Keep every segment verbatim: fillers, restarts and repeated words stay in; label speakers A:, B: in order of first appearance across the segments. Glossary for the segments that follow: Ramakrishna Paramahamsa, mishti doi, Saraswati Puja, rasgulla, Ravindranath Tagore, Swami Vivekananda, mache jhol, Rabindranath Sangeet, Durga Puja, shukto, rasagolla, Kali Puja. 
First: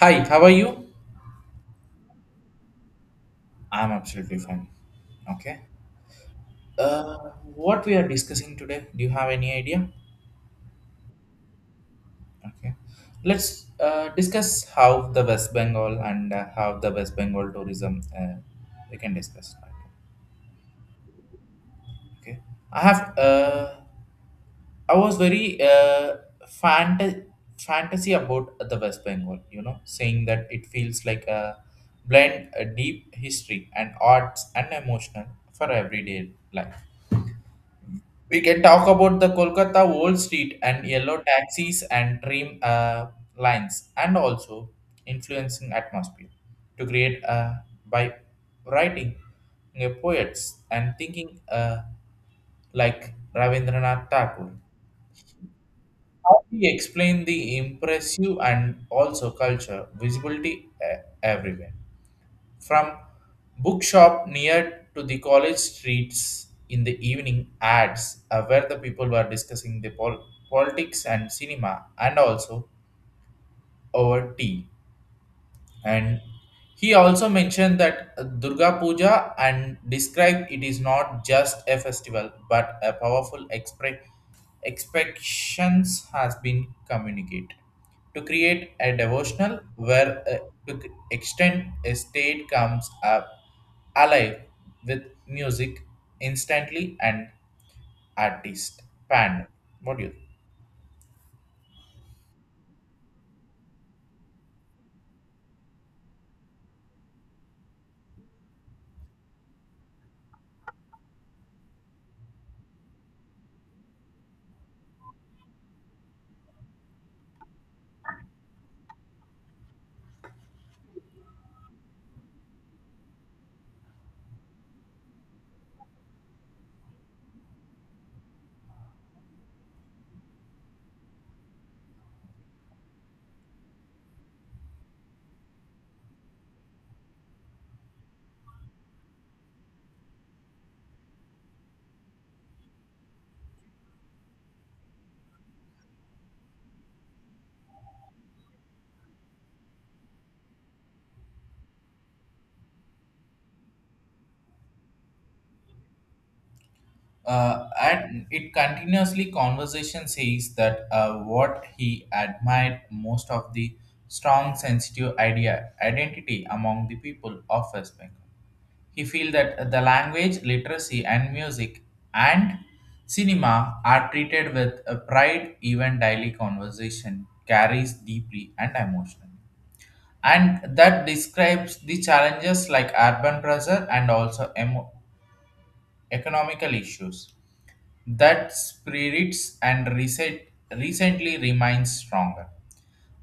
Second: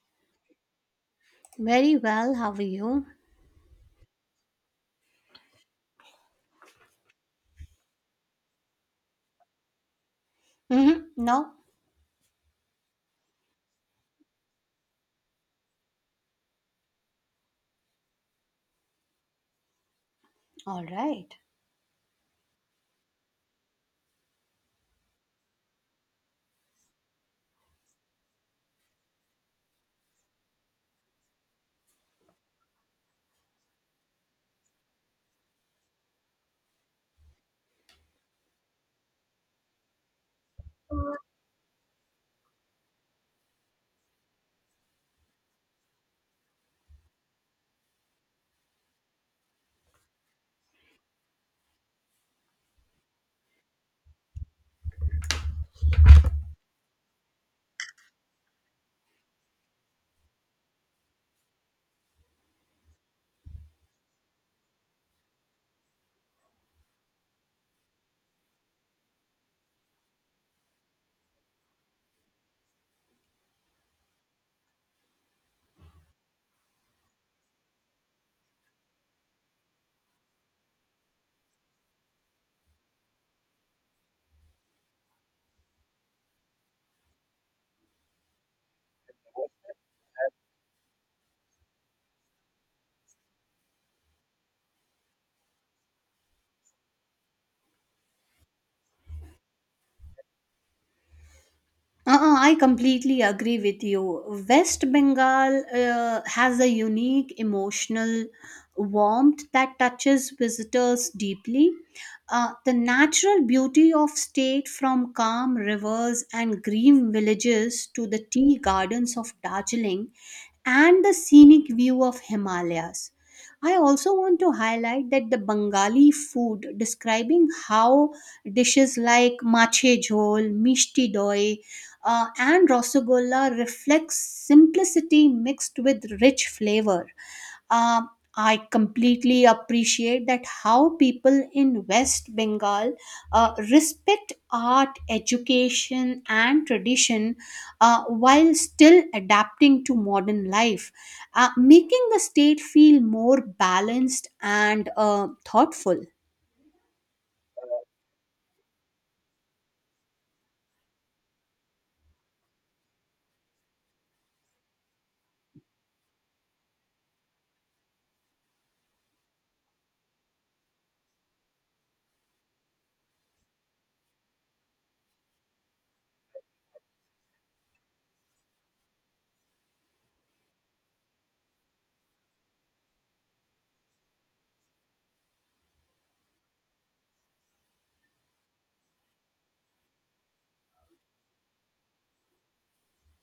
A: Hi, how are you?
B: Very well, how are you?
A: I'm absolutely fine. Okay. Uh, what we are discussing today, do you have any idea?
B: Mm-hmm. No?
A: Okay. Let's uh, discuss how the West Bengal and uh, how the West Bengal tourism, uh, we can discuss that.
B: All right.
A: Okay. I have uh, I was very uh, fant- fantasy about the West Bengal, you know, saying that it feels like a blend a deep history and arts and emotional for everyday life. We can talk about the Kolkata Wall Street and yellow taxis and dream, uh, lines, and also influencing atmosphere to create, uh, by writing, uh, poets and thinking, uh, like Ravindranath Tagore. How we explain the impressive and also culture visibility, uh, everywhere from bookshop near to the college streets in the evening ads, uh, where the people were discussing the pol- politics and cinema and also over tea. And he also mentioned that, uh, Durga Puja, and described it is not just a festival but a powerful expre- expectations has been communicated to create a devotional where, uh, to c- extend a state comes up alive with music instantly and artist pan. What do you?
B: Uh-uh, I completely agree with you. West Bengal uh, has a unique emotional warmth that touches visitors deeply. Uh, the natural beauty of state from calm rivers and green villages to the tea gardens of Darjeeling and the scenic view of Himalayas. I also want to highlight that the Bengali food, describing how dishes like mache jhol, mishti doi, uh, and rasagolla reflects simplicity mixed with rich flavor. Um, I completely appreciate that how people in West Bengal uh, respect art, education, and tradition uh, while still adapting to modern life, uh, making the state feel more balanced and uh, thoughtful.
A: Uh, and it continuously conversation says that, uh, what he admired most of the strong sensitive idea identity among the people of West Bengal. He feel that the language, literacy, and music and cinema are treated with a pride. Even daily conversation carries deeply and emotionally, and that describes the challenges like urban pressure and also emo- economical issues that spirits and recent recently remains stronger.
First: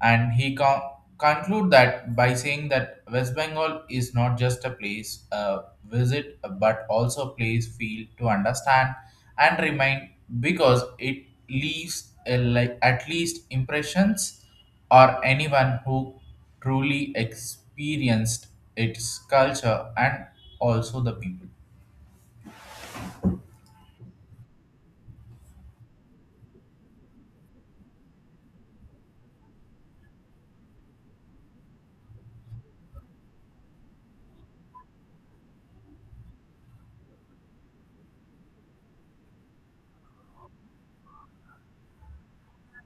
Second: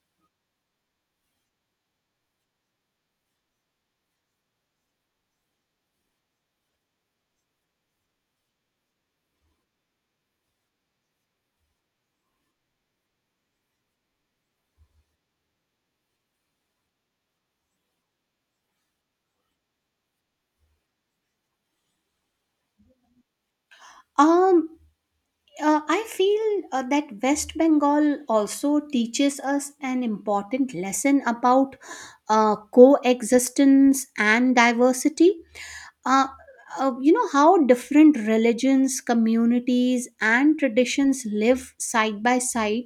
A: And he con- conclude that by saying that West Bengal is not just a place a visit, but also a place feel to understand and remain because it leaves a, like at least impressions or anyone who truly experienced its culture and also the people.
B: Um, uh, I feel uh, that West Bengal also teaches us an important lesson about uh, coexistence and diversity, uh, uh, you know how different religions communities and traditions live side by side,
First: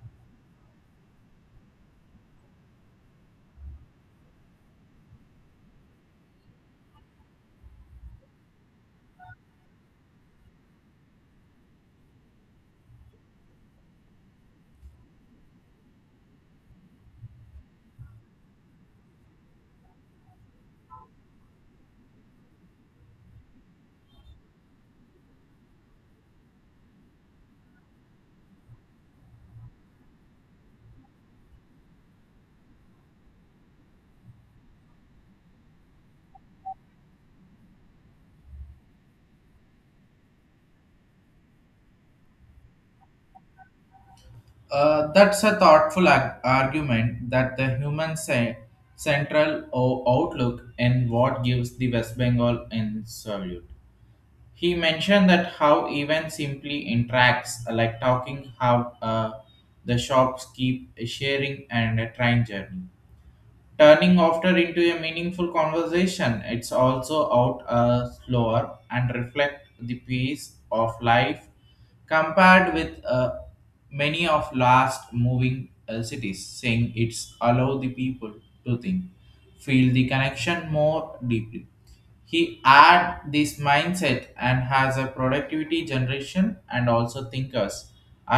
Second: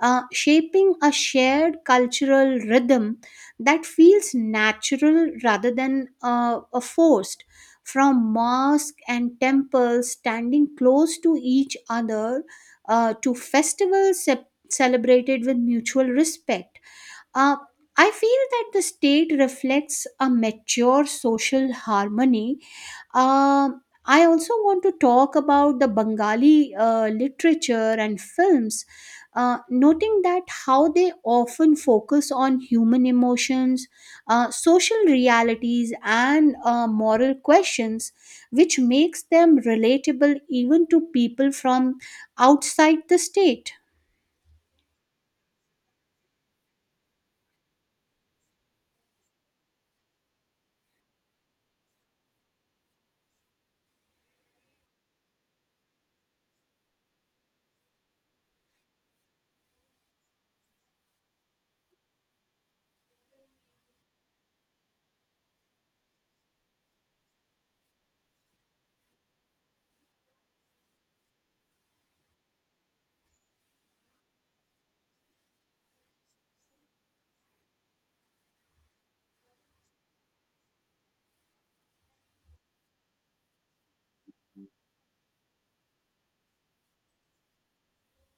B: uh, shaping a shared cultural rhythm that feels natural rather than uh, a forced from mosque and temples standing close to each other uh, to festivals ce- celebrated with mutual respect. Uh, i feel that the state reflects a mature social harmony. um, I also want to talk about the Bengali uh, literature and films, uh, noting that how they often focus on human emotions, uh, social realities, and uh, moral questions, which makes them relatable even to people from outside the state.
A: Uh, that's a thoughtful ar- argument that the human ce- central o- outlook and what gives the West Bengal insolute. He mentioned that how even simply interacts, like talking how, uh, the shops keep sharing and a train journey turning after into a meaningful conversation. It's also out, uh, slower and reflect the pace of life compared with, uh, many of last moving, uh, cities, saying it's allow the people to think feel the connection more deeply. He add this mindset and has a productivity generation and also thinkers,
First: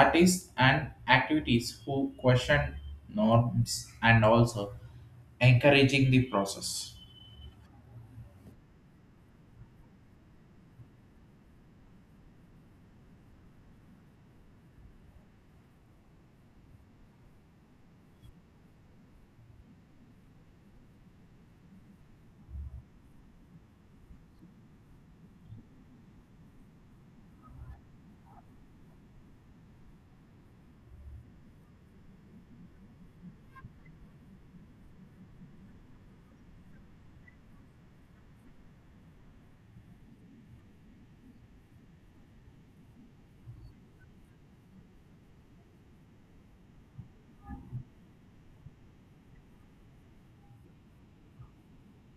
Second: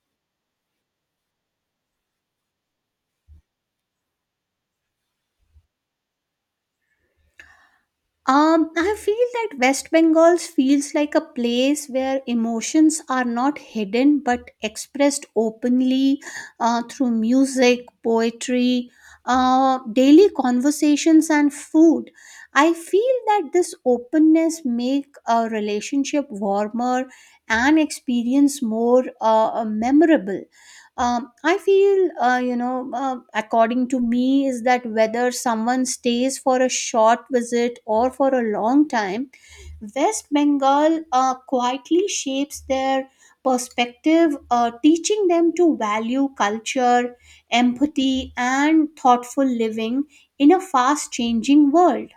A: artists, and activities who question norms and also encouraging the process.
B: Um, I feel that West Bengal feels like a place where emotions are not hidden but expressed openly, uh, through music, poetry, uh, daily conversations, and food. I feel that this openness make a relationship warmer and experience more uh, memorable. Um, i feel, uh, you know, uh, according to me is that whether someone stays for a short visit or for a long time, west bengal uh, quietly shapes their perspective, uh, teaching them to value culture, empathy and thoughtful living in a fast changing world.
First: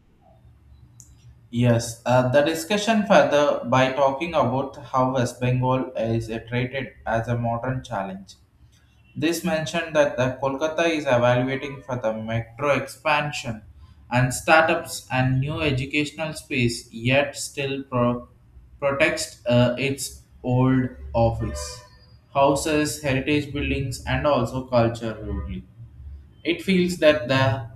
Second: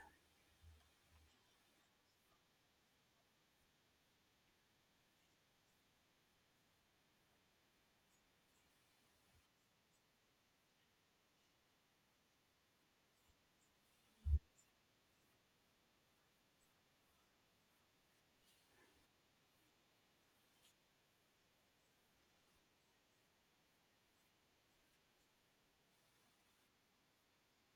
A: Yes, uh, the discussion further by talking about how West Bengal is, uh, treated as a modern challenge. This mentioned that the Kolkata is evaluating for the metro expansion and startups and new educational space, yet still pro- protects, uh, its old office, houses, heritage buildings, and also culture rudely. It feels that the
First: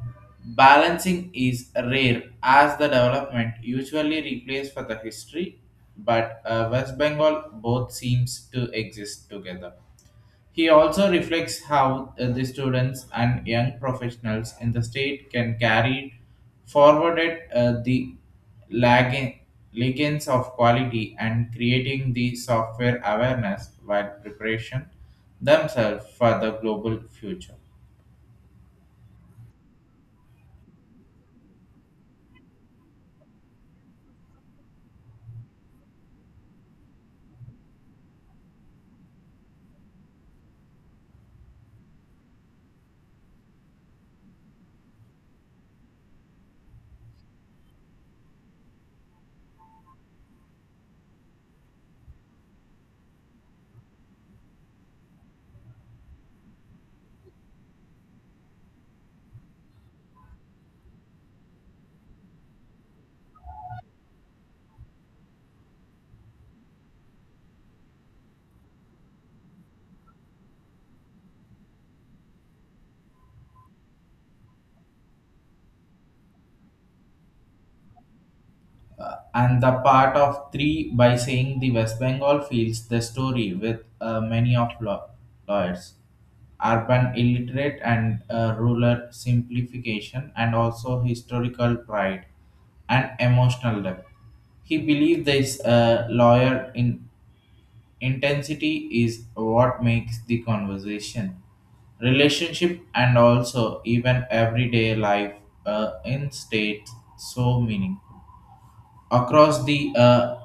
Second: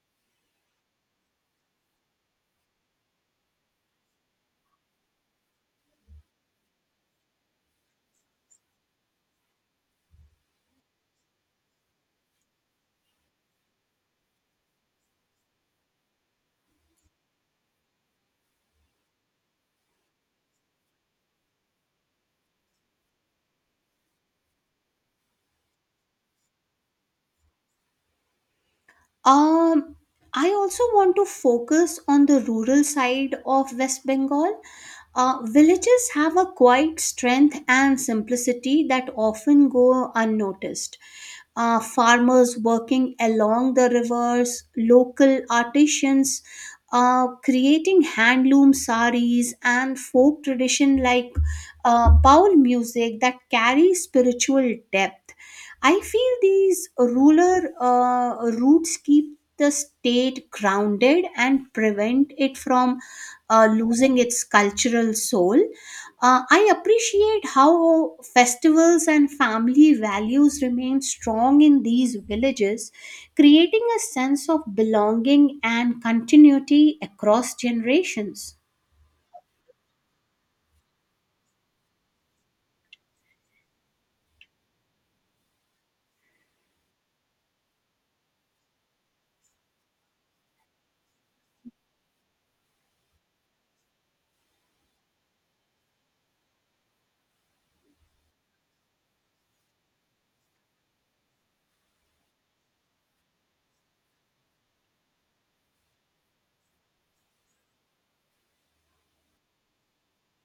A: balancing is rare as the development usually replaces for the history, but, uh, West Bengal both seems to exist together. He also reflects how, uh, the students and young professionals in the state can carry forwarded, uh, the lagging legends of quality and creating the software awareness while preparation themselves for the global future.
B: Um, I also want to focus on the rural side of West Bengal. Uh, villages have a quiet strength and simplicity that often go unnoticed. Uh, farmers working along the rivers, local artisans uh, creating handloom saris, and folk tradition like uh, bowl music that carry spiritual depth. I feel these rural uh, roots keep the state grounded and prevent it from uh, losing its cultural soul. Uh, I appreciate how festivals and family values remain strong in these villages, creating a sense of belonging and continuity across generations.
A: Uh, and the part of three by saying the West Bengal feels the story with, uh, many of law- lawyers, urban illiterate and, uh, rural simplification, and also historical pride and emotional depth. He believed this, uh, lawyer in intensity is what makes the conversation, relationship, and also even everyday life, uh, in state, so meaning across the, uh,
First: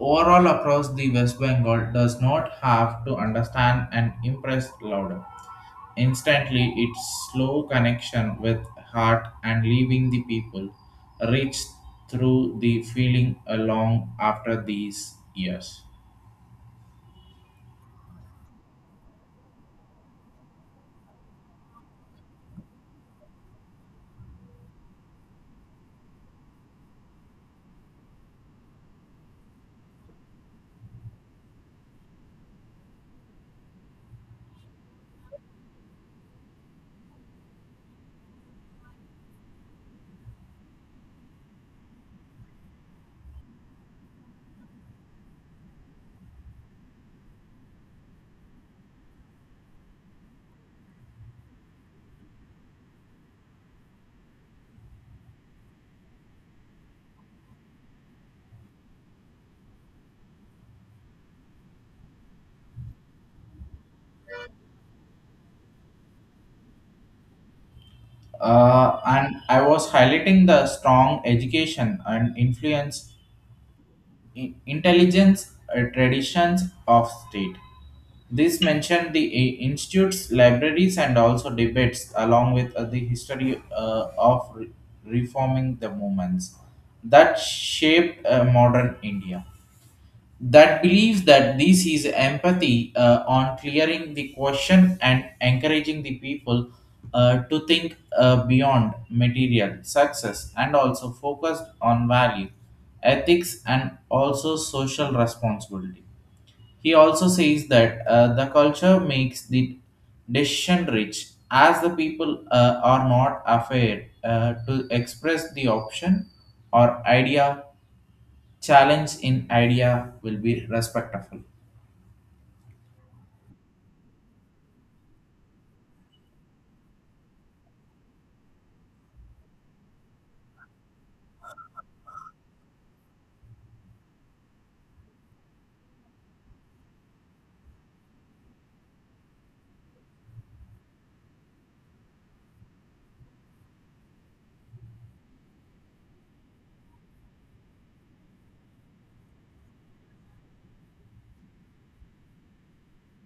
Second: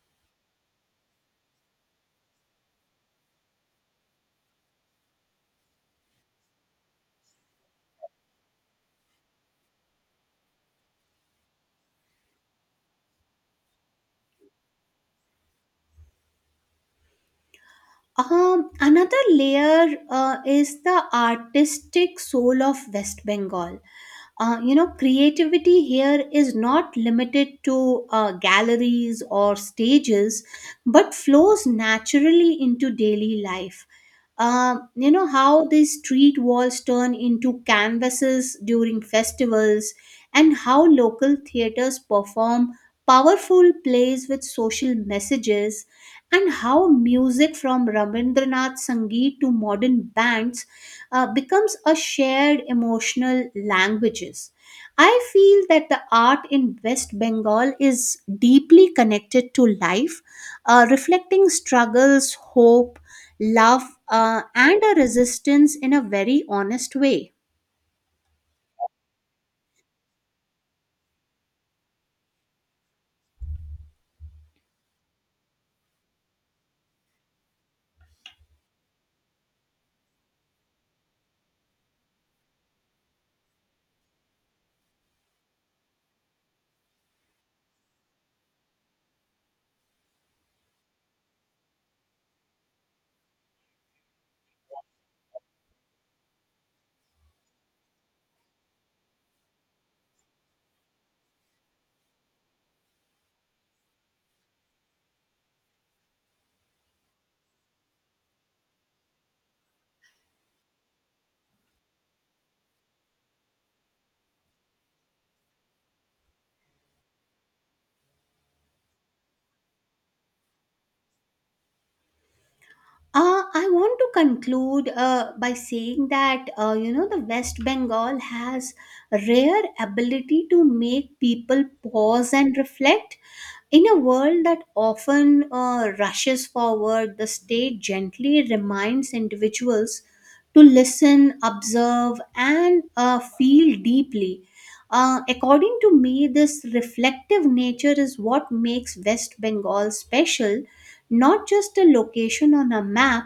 A: overall across the West Bengal does not have to understand and impress louder. Instantly, its slow connection with heart and leaving the people reached through the feeling along after these years.
B: Um, another layer uh, is the artistic soul of West Bengal. Uh, you know, creativity here is not limited to uh, galleries or stages, but flows naturally into daily life. Um, you know, how these street walls turn into canvases during festivals, and how local theaters perform powerful plays with social messages, and how music from Rabindranath Sangeet to modern bands uh, becomes a shared emotional languages. I feel that the art in West Bengal is deeply connected to life, uh, reflecting struggles, hope, love, uh, and a resistance in a very honest way.
A: Uh, and I was highlighting the strong education and influence, i- intelligence, uh, traditions of state. This mentioned the i- institute's libraries and also debates, along with, uh, the history, uh, of re- reforming the movements that shaped, uh, modern India. That believes that this is empathy, uh, on clearing the question and encouraging the people, uh, to think, uh, beyond material success and also focused on value, ethics, and also social responsibility. He also says that, uh, the culture makes the decision rich, as the people, uh, are not afraid, uh, to express the option or idea. Challenge in idea will be respectful.
B: Uh, I want to conclude uh, by saying that, uh, you know, the West Bengal has rare ability to make people pause and reflect. In a world that often uh, rushes forward, the state gently reminds individuals to listen, observe, and uh, feel deeply. Uh, according to me, this reflective nature is what makes West Bengal special, not just a location on a map,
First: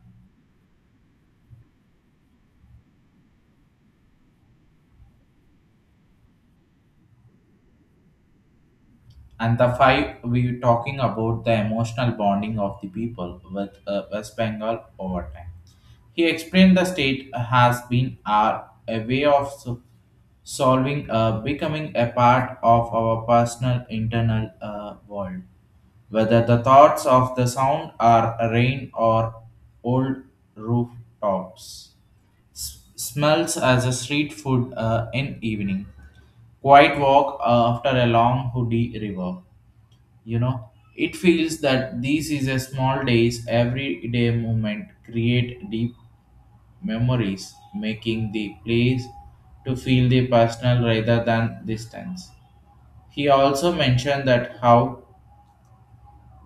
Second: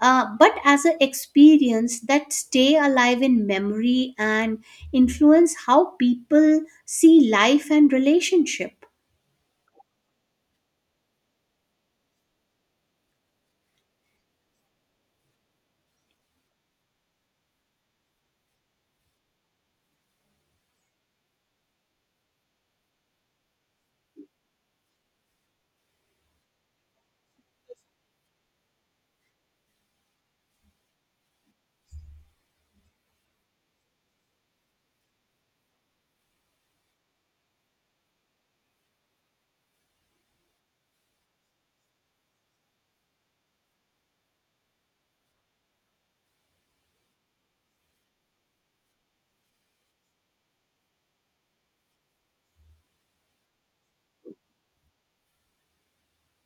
B: uh, but as an experience that stay alive in memory and influence how people see life and relationship.
A: And the five, we were talking about the emotional bonding of the people with, uh, West Bengal over time. He explained the state has been our, a way of so- solving, uh, becoming a part of our personal internal, uh, world. Whether the thoughts of the sound are rain or old rooftops, S- smells as a street food, uh, in evening. Quiet walk after a long hoodie river, you know it feels that this is a small days everyday moment create deep memories making the place to feel the personal rather than distance. He also mentioned that how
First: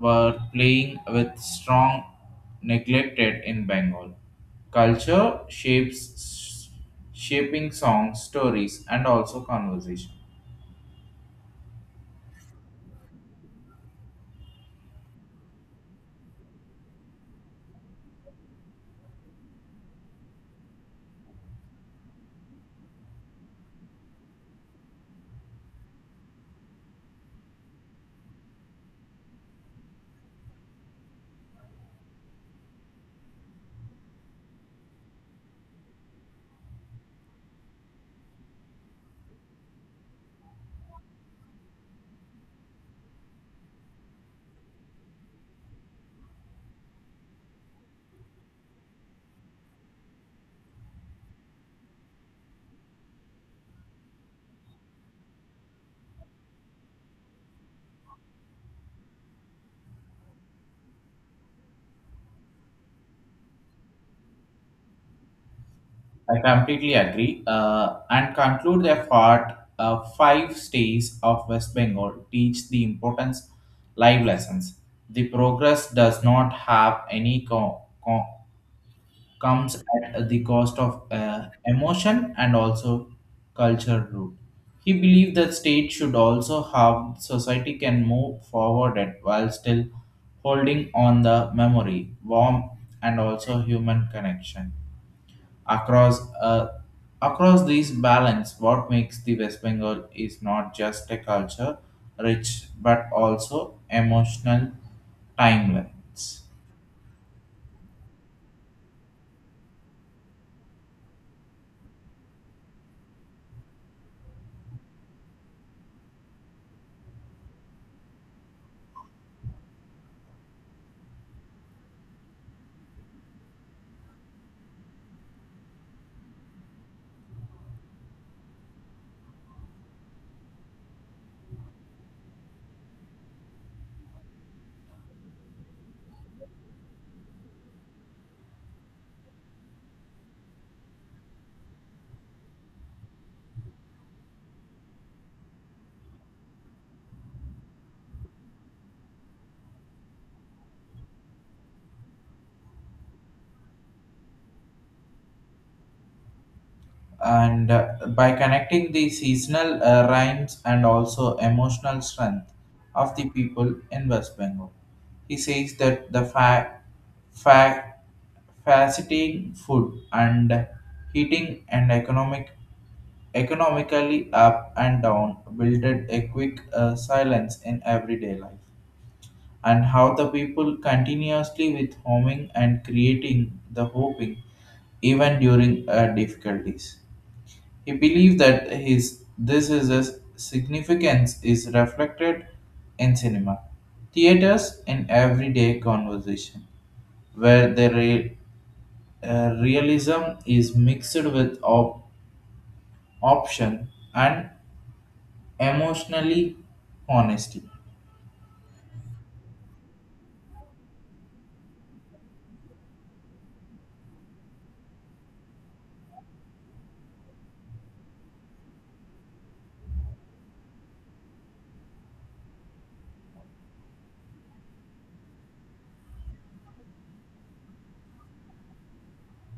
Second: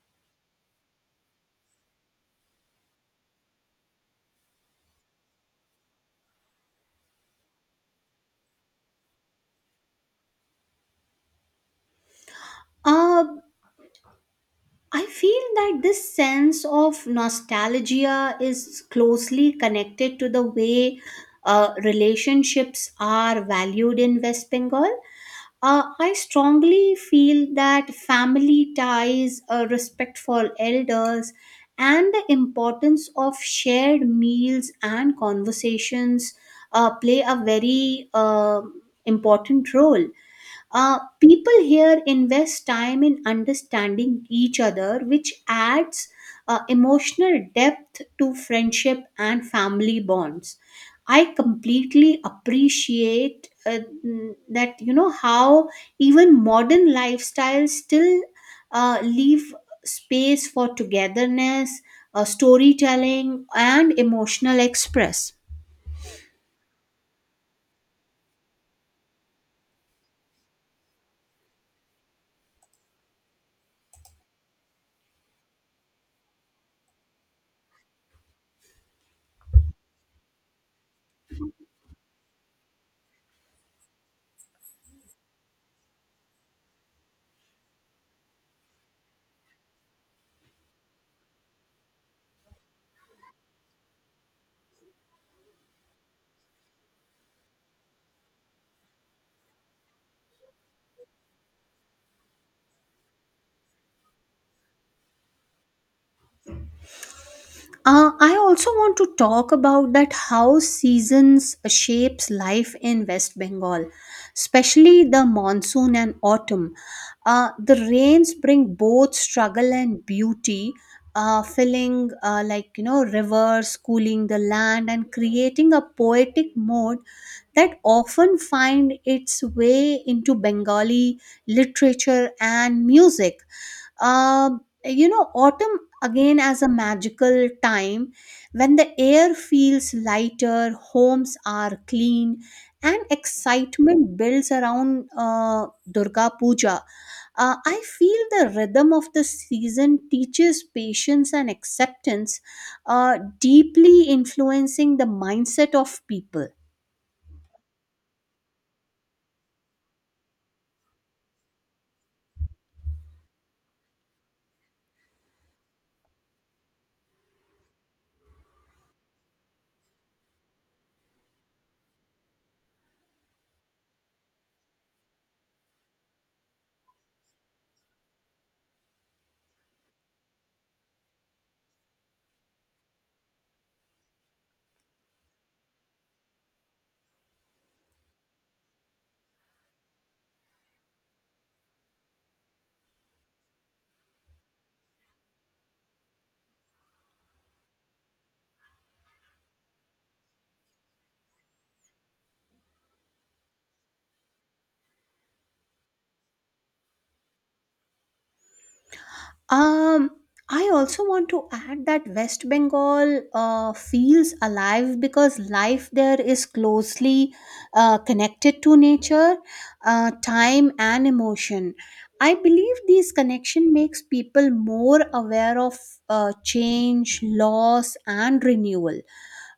A: were playing with strong neglected in Bengal culture shapes shaping songs, stories, and also conversation.
B: Uh, I feel that this sense of nostalgia is closely connected to the way uh, relationships are valued in West Bengal. Uh, I strongly feel that family ties, uh, respect for elders, and the importance of shared meals and conversations uh, play a very uh, important role. Uh, people here invest time in understanding each other, which adds uh, emotional depth to friendship and family bonds. I completely appreciate, uh, mm, that, you know, how even modern lifestyles still uh, leave space for togetherness, uh, storytelling, and emotional express.
A: I completely agree. Uh, and conclude the thought, uh, five states of West Bengal teach the importance live lessons. The progress does not have any co- co- comes at the cost of, uh, emotion and also culture root. He believed that state should also have society can move forward at while still holding on the memory, warmth, and also human connection. Across uh, across these balance, what makes the West Bengal is not just a culture rich but also emotional timelines.
B: Uh, I also want to talk about that how seasons shapes life in West Bengal, especially the monsoon and autumn. Uh, the rains bring both struggle and beauty, uh, filling uh, like you know rivers, cooling the land, and creating a poetic mode that often find its way into Bengali literature and music. Um you know, autumn again as a magical time when the air feels lighter, homes are clean, and excitement builds around uh, Durga Puja. Uh, I feel the rhythm of the season teaches patience and acceptance, uh, deeply influencing the mindset of people.
A: and uh, by connecting the seasonal, uh, rhymes and also emotional strength of the people in West Bengal. He says that the fa- fa- facilitating food and heating and economic economically up and down builded a quick, uh, silence in everyday life. And how the people continuously with homing and creating the hoping even during, uh, difficulties. He believed that his this is a significance is reflected in cinema, theaters, and everyday conversation, where the re- uh, realism is mixed with op- option and emotionally honesty.
B: Um, I also want to add that West Bengal uh, feels alive because life there is closely uh, connected to nature, uh, time, and emotion. I believe these connection makes people more aware of uh, change, loss, and renewal.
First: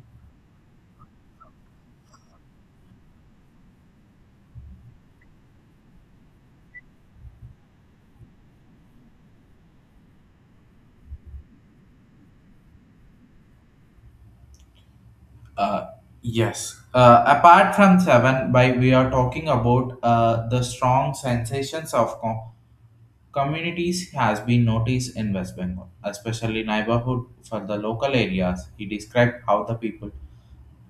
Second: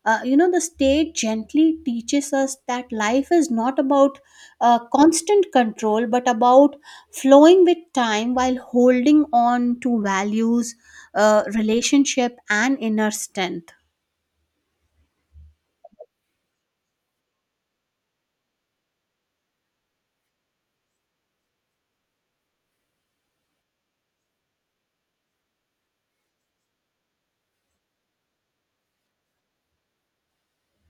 B: Uh, you know, the state gently teaches us that life is not about uh, constant control, but about flowing with time while holding on to values, uh, relationship, and inner strength.
A: Uh, yes. Uh, apart from Seven, by we are talking about, uh, the strong sensations of com- Communities has been noticed in West Bengal, especially neighborhood for the local areas. He described how the people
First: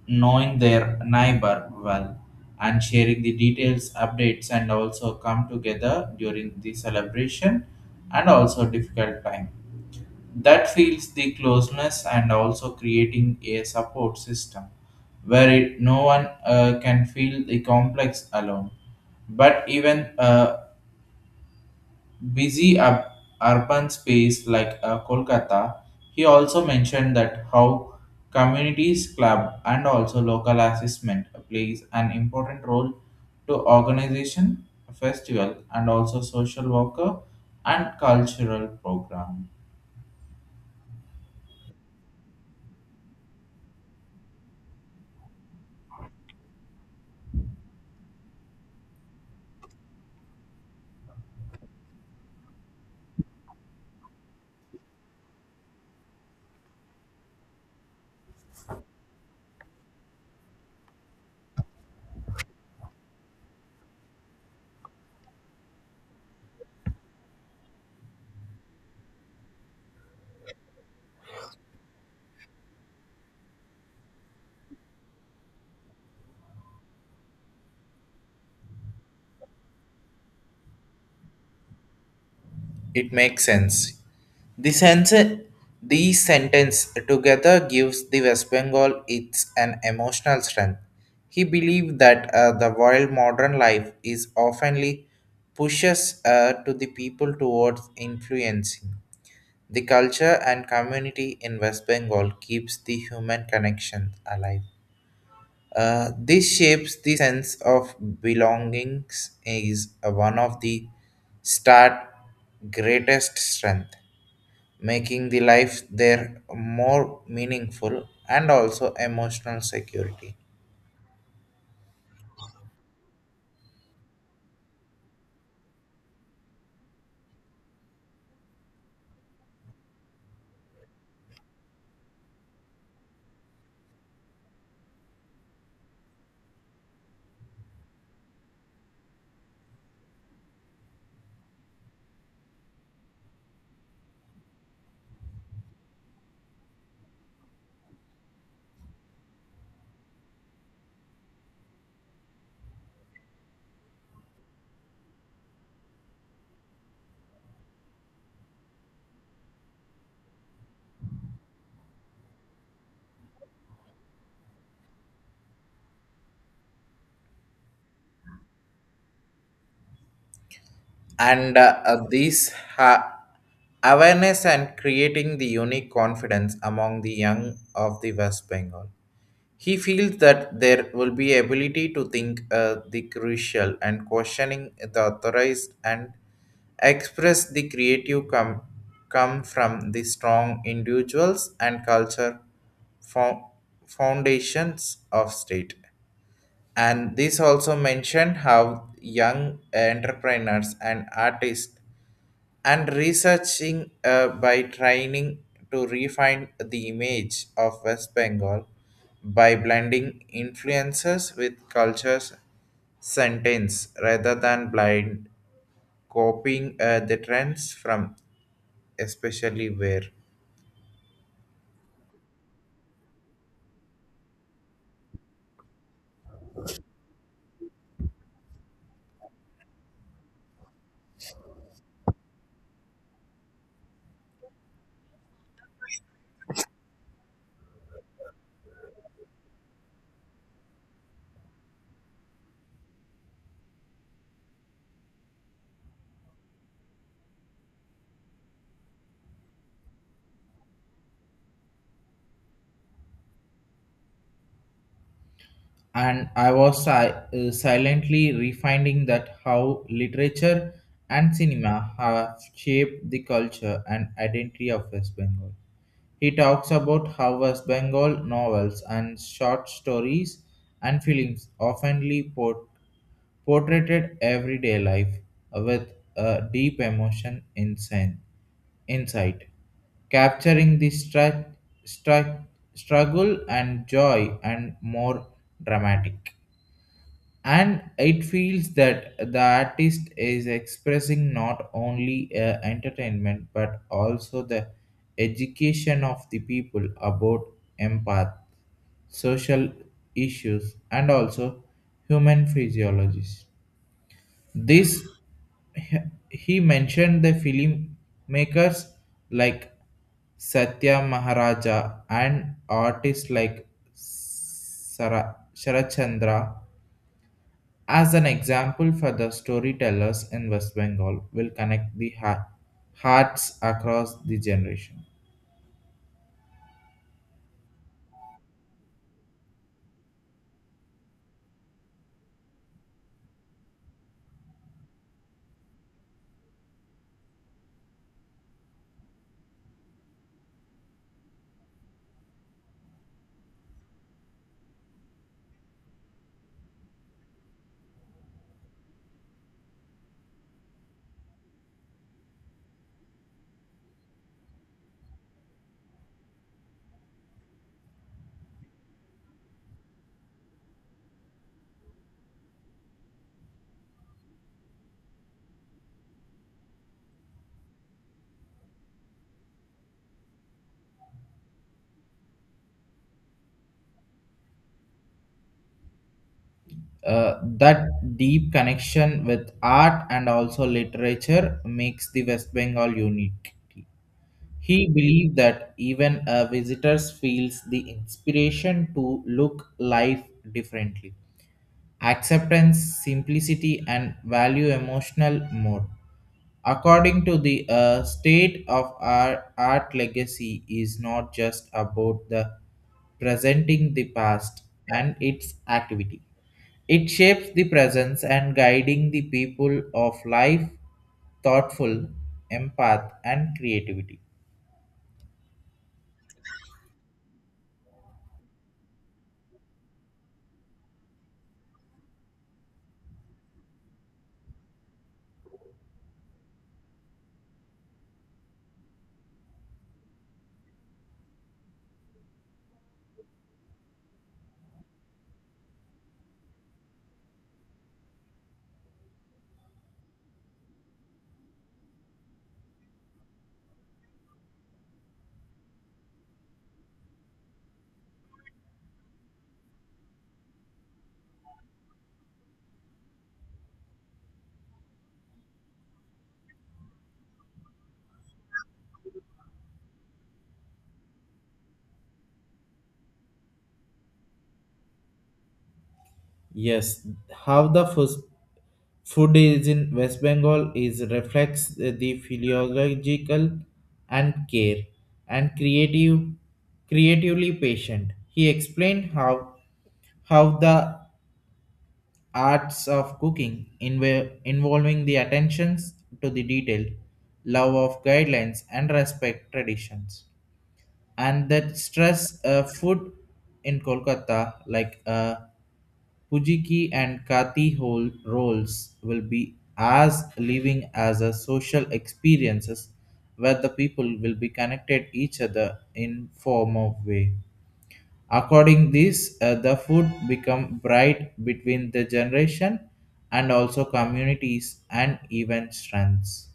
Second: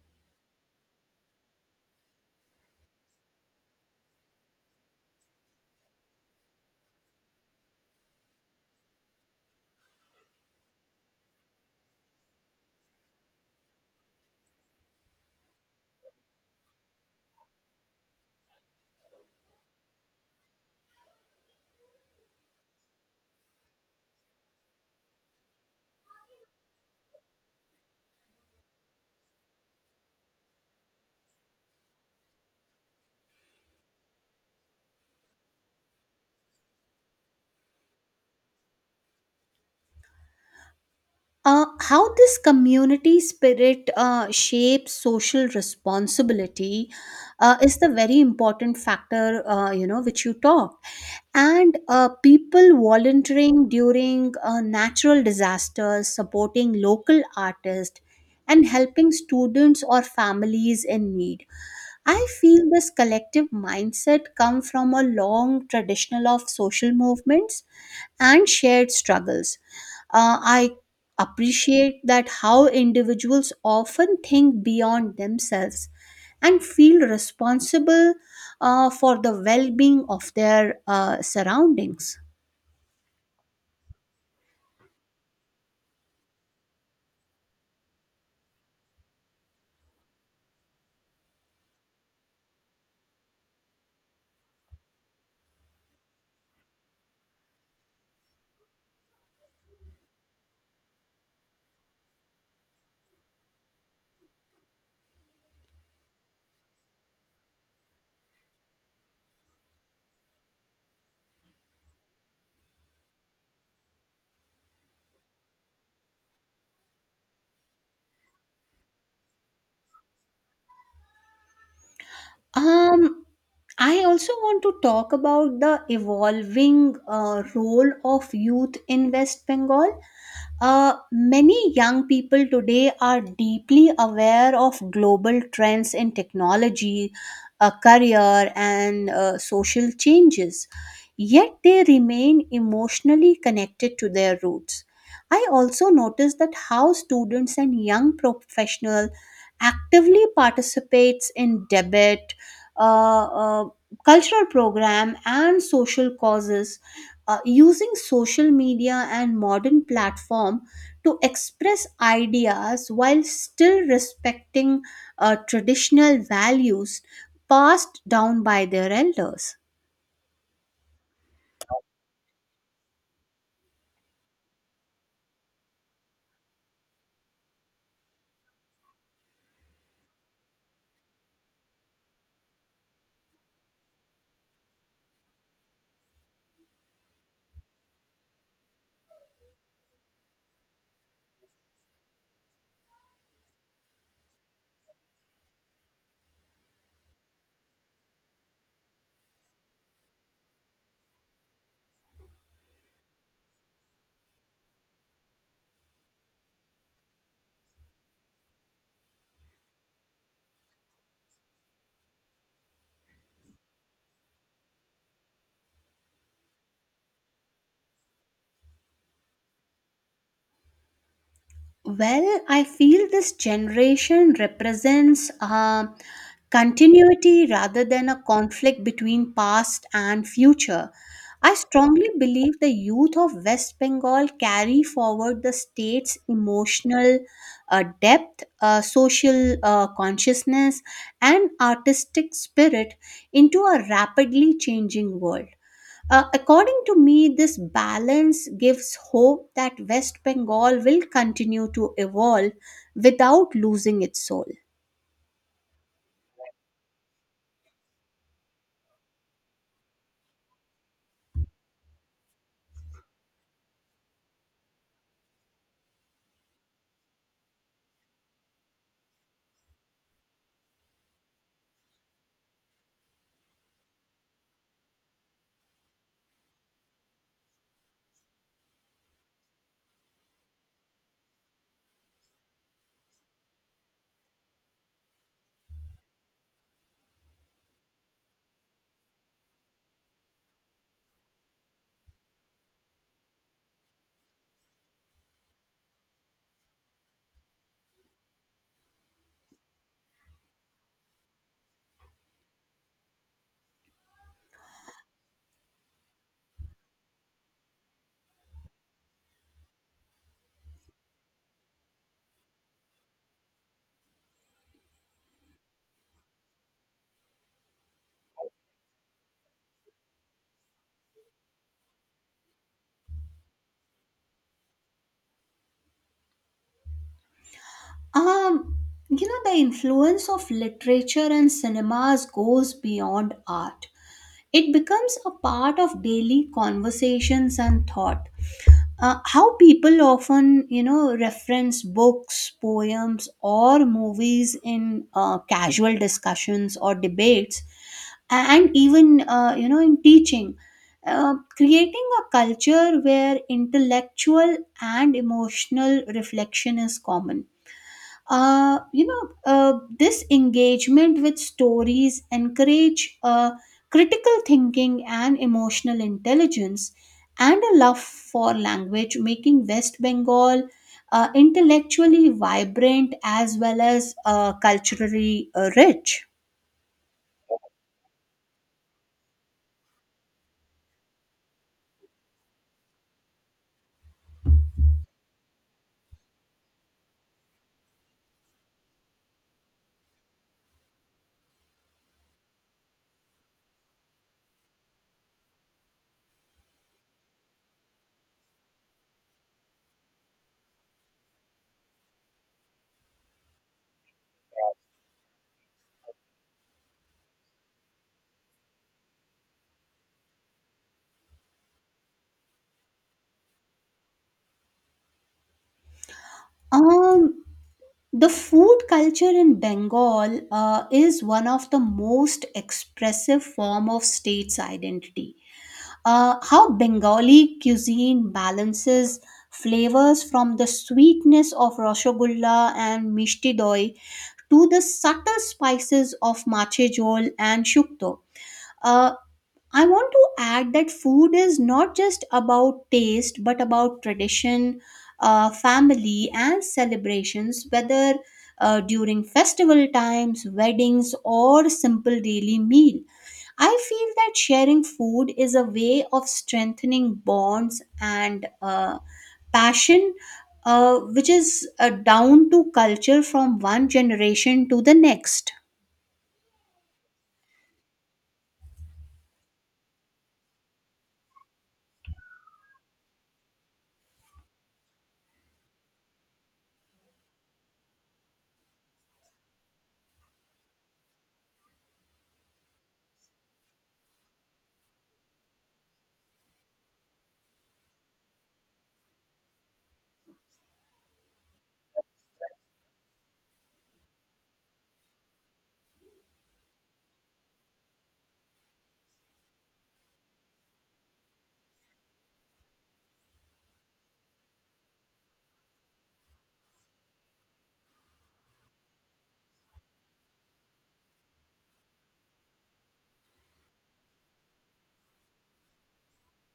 A: knowing their neighbor well and sharing the details, updates and also come together during the celebration and also difficult time. That feels the closeness and also creating a support system where it, no one, uh, can feel the complex alone. But even, uh, busy ur- urban space like, uh, Kolkata, he also mentioned that how communities club and also local assessment plays an important role to organization, festival, and also social worker and cultural program.
B: Uh, how this community spirit uh, shapes social responsibility uh, is the very important factor, uh, you know, which you talked, and uh, people volunteering during uh, natural disasters, supporting local artists, and helping students or families in need. I feel this collective mindset come from a long traditional of social movements and shared struggles. Uh, I appreciate that how individuals often think beyond themselves and feel responsible uh, for the well being of their uh, surroundings.
A: It makes sense. The sense, these sentence together gives the West Bengal its an emotional strength. He believed that, uh, the wild modern life is oftenly pushes, uh, to the people towards influencing. The culture and community in West Bengal keeps the human connection alive. Uh, this shapes the sense of belongings is, uh, one of the start greatest strength, making the life there more meaningful and also emotional security.
B: Um, I also want to talk about the evolving uh, role of youth in West Bengal. Uh, many young people today are deeply aware of global trends in technology, a career, and uh, social changes, yet they remain emotionally connected to their roots. I also notice that how students and young professionals actively participates in debate, uh, uh, cultural program, and social causes, uh, using social media and modern platform to express ideas while still respecting uh, traditional values passed down by their elders.
A: And uh, uh, these ha- awareness and creating the unique confidence among the young of the West Bengal. He feels that there will be ability to think, uh, the crucial and questioning the authorized and express the creative come come from the strong individuals and culture fo- foundations of state. And this also mentioned how young entrepreneurs and artists and researching, uh, by trying to refine the image of West Bengal by blending influences with cultures sentence rather than blind copying, uh, the trends from especially where.
B: Well, I feel this generation represents uh, continuity rather than a conflict between past and future. I strongly believe the youth of West Bengal carry forward the state's emotional uh, depth, uh, social uh, consciousness, and artistic spirit into a rapidly changing world. Uh, according to me, this balance gives hope that West Bengal will continue to evolve without losing its soul.
A: And I was si- uh, silently refining that how literature and cinema have shaped the culture and identity of West Bengal. He talks about how West Bengal novels and short stories and films oftenly port- portrayed everyday life with a deep emotion insight, insight capturing the stru- stru- struggle and joy and more dramatic. And it feels that the artist is expressing not only, uh, entertainment but also the education of the people about empath social issues and also human physiologies. This he he mentioned the filmmakers like Satya Maharaja and artists like Sara, sharachandra as an example for the storytellers in West Bengal will connect the ha- hearts across the generation.
B: Um, you know, the influence of literature and cinemas goes beyond art. It becomes a part of daily conversations and thought. Uh, how people often you know reference books poems or movies in uh, casual discussions or debates, and even, uh, you know, in teaching, uh, creating a culture where intellectual and emotional reflection is common. Uh, you know, uh, this engagement with stories encourage uh, critical thinking and emotional intelligence, and a love for language, making West Bengal uh, intellectually vibrant as well as uh, culturally uh, rich.
A: Uh, that deep connection with art and also literature makes the West Bengal unique. He believed that even, uh, visitors feels the inspiration to look life differently, acceptance, simplicity, and value emotional more. According to the, uh, state of our art legacy is not just about the presenting the past and its activity. It shapes the presence and guiding the people of life, thoughtful, empath, and creativity.
B: Um, the food culture in Bengal uh, is one of the most expressive form of state's identity. Uh, how Bengali cuisine balances flavors from the sweetness of rasgulla and mishti doi to the subtle spices of mache jol and shukto. Uh, I want to add that food is not just about taste, but about tradition, uh, family, and celebrations, whether uh, during festival times, weddings, or simple daily meal. I feel that sharing food is a way of strengthening bonds and uh, passion, uh, which is uh, down to culture from one generation to the next.
A: Yes, how the fus- food is in West Bengal is reflects the philological and care and creative, creatively patient. He explained how how the arts of cooking inv- involving the attentions to the detail, love of guidelines and respect traditions, and that stress, uh, food in Kolkata like. Uh, Pujiki and Kati hol- roles will be as living as a social experiences where the people will be connected each other in form of way. According this, uh, the food become bright between the generation and also communities and even strengths.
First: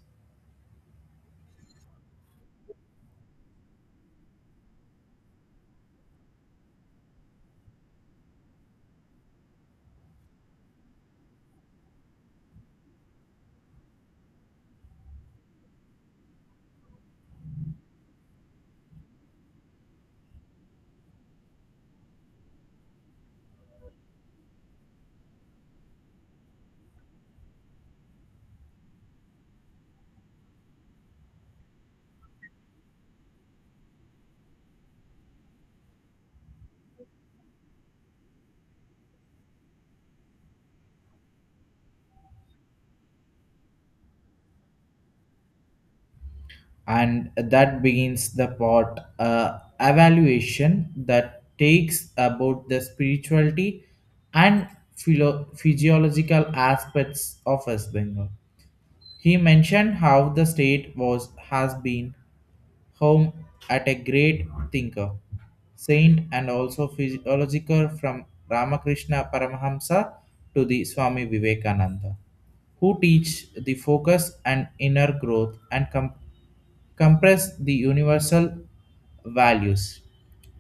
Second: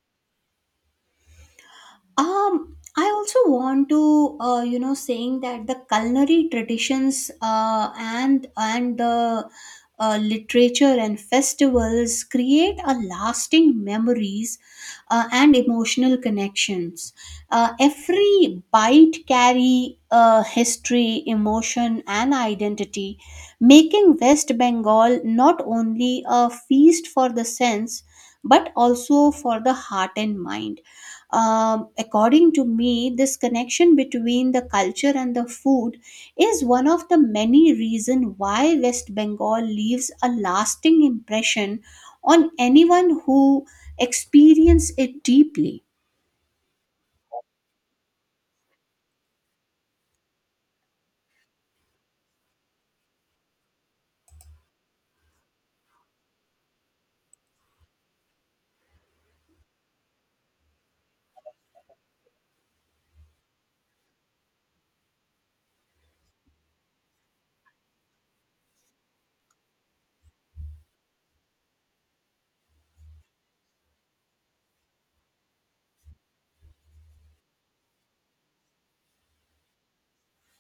B: Um, I also want to, uh, you know, saying that the culinary traditions uh, and and the uh, literature and festivals create a lasting memories uh, and emotional connections. Uh, every bite carry uh, history, emotion, and identity, making West Bengal not only a feast for the sense but also for the heart and mind. Um, according to me, this connection between the culture and the food is one of the many reasons why West Bengal leaves a lasting impression on anyone who experiences it deeply.
A: And that begins the part, uh, evaluation that takes about the spirituality and philo- physiological aspects of West Bengal. He mentioned how the state was has been home at a great thinker, saint, and also physiological from Ramakrishna Paramahamsa to the Swami Vivekananda who teach the focus and inner growth and com- compress the universal values.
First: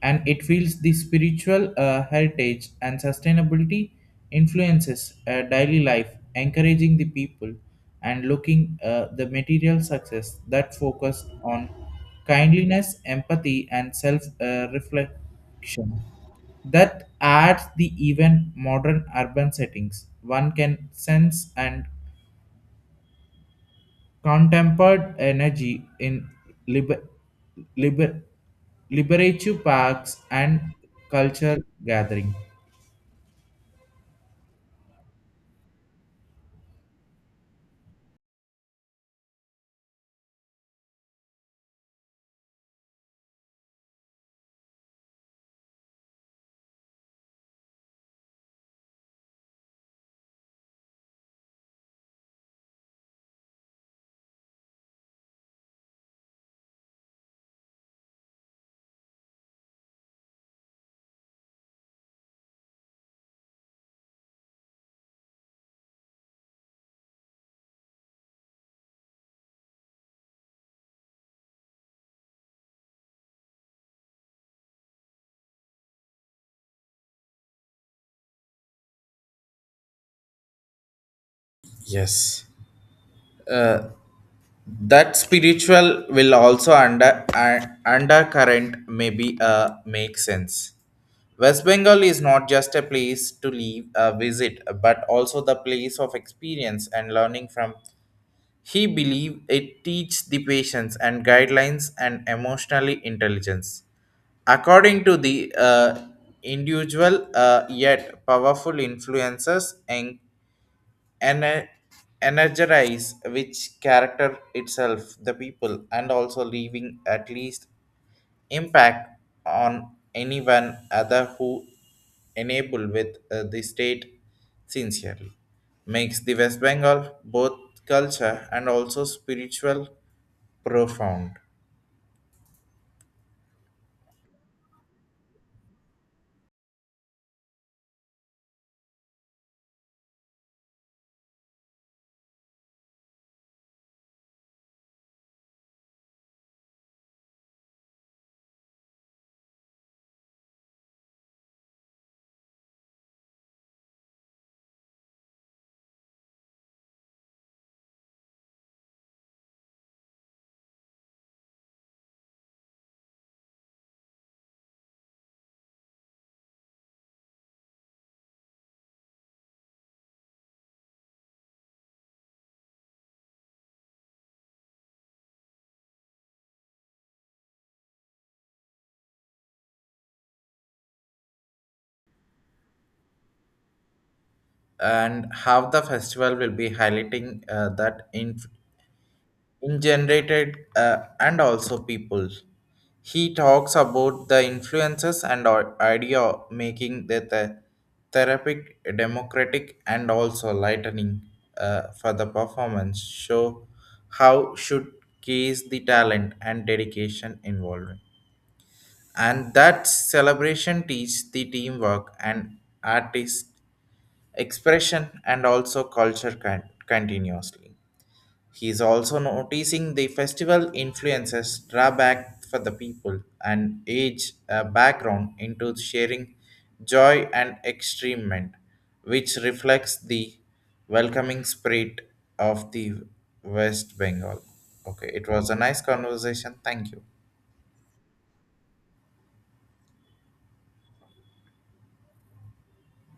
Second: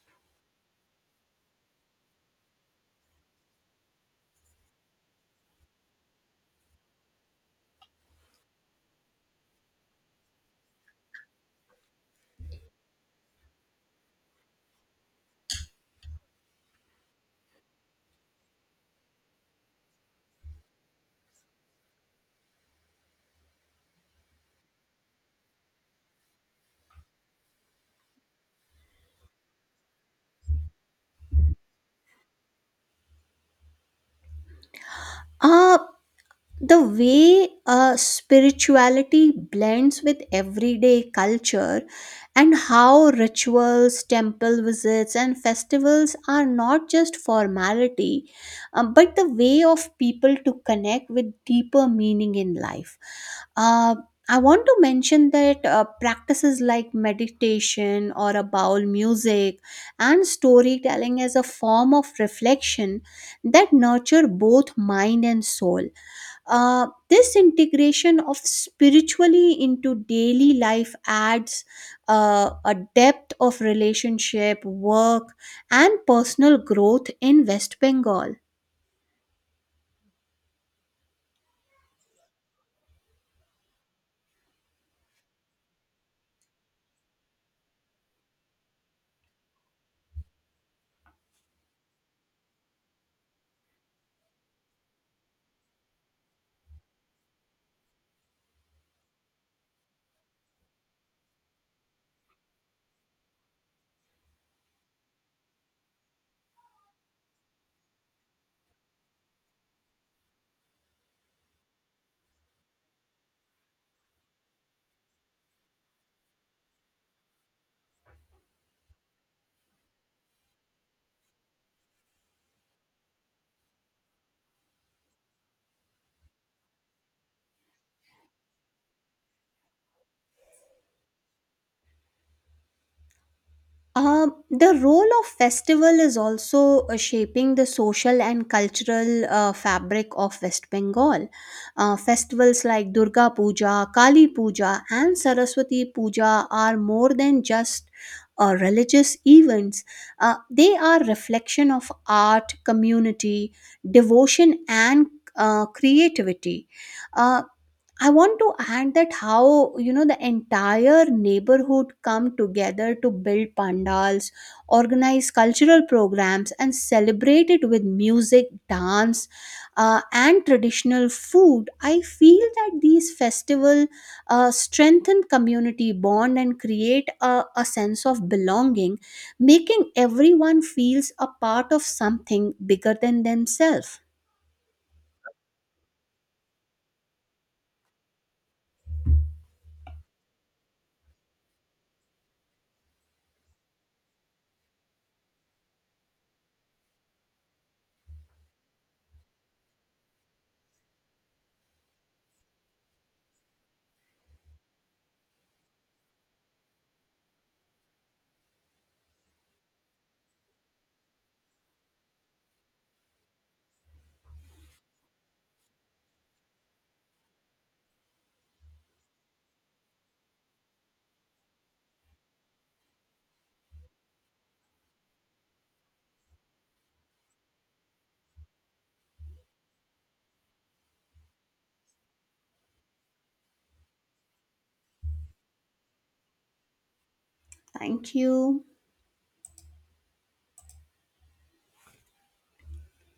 A: And it feels the spiritual, uh, heritage and sustainability influences, uh, daily life encouraging the people and looking, uh, the material success that focus on kindliness empathy and self, uh, reflection that adds the even modern urban settings one can sense and contemporary energy in liber, liber, liberative parks and culture gathering.
B: Uh, the way uh, spirituality blends with everyday culture, and how rituals temple visits and festivals are not just formality, um, but the way of people to connect with deeper meaning in life. uh, I want to mention that uh, practices like meditation or a bowl music and storytelling as a form of reflection that nurture both mind and soul. Uh, this integration of spiritually into daily life adds uh, a depth of relationship, work, and personal growth in West Bengal.
A: Yes. Uh, that spiritual will also under uh, undercurrent maybe, uh, make sense. West Bengal is not just a place to leave a visit, but also the place of experience and learning from. He believed it teaches the patience and guidelines and emotional intelligence. According to the, uh, individual, uh, yet powerful influences and ener- energize which character itself, the people, and also leaving at least impact on anyone other who enable with, uh, the state sincerely makes the West Bengal both culture and also spiritual profound.
B: Um, the role of festival is also uh, shaping the social and cultural uh, fabric of West Bengal. Uh, festivals like Durga Puja, Kali Puja, and Saraswati Puja are more than just uh, religious events. Uh, they are reflection of art, community, devotion, and uh, creativity. Uh, I want to add that how you know the entire neighborhood come together to build pandals, organize cultural programs, and celebrate it with music, dance, uh, and traditional food. I feel that these festival uh, strengthen community bond and create a, a sense of belonging, making everyone feels a part of something bigger than themselves.
A: And how the festival will be highlighting, uh, that in in generated, uh, and also people. He talks about the influences and or idea making the the therapeutic, democratic, and also lightening, uh, for the performance. Show how should case the talent and dedication involved, and that celebration teach the teamwork and artist expression and also culture con- continuously. He is also noticing the festival influences draw back for the people and age, uh, background into sharing joy and extremement, which reflects the welcoming spirit of the West Bengal. Okay, it was a nice conversation. Thank you.
B: Thank you.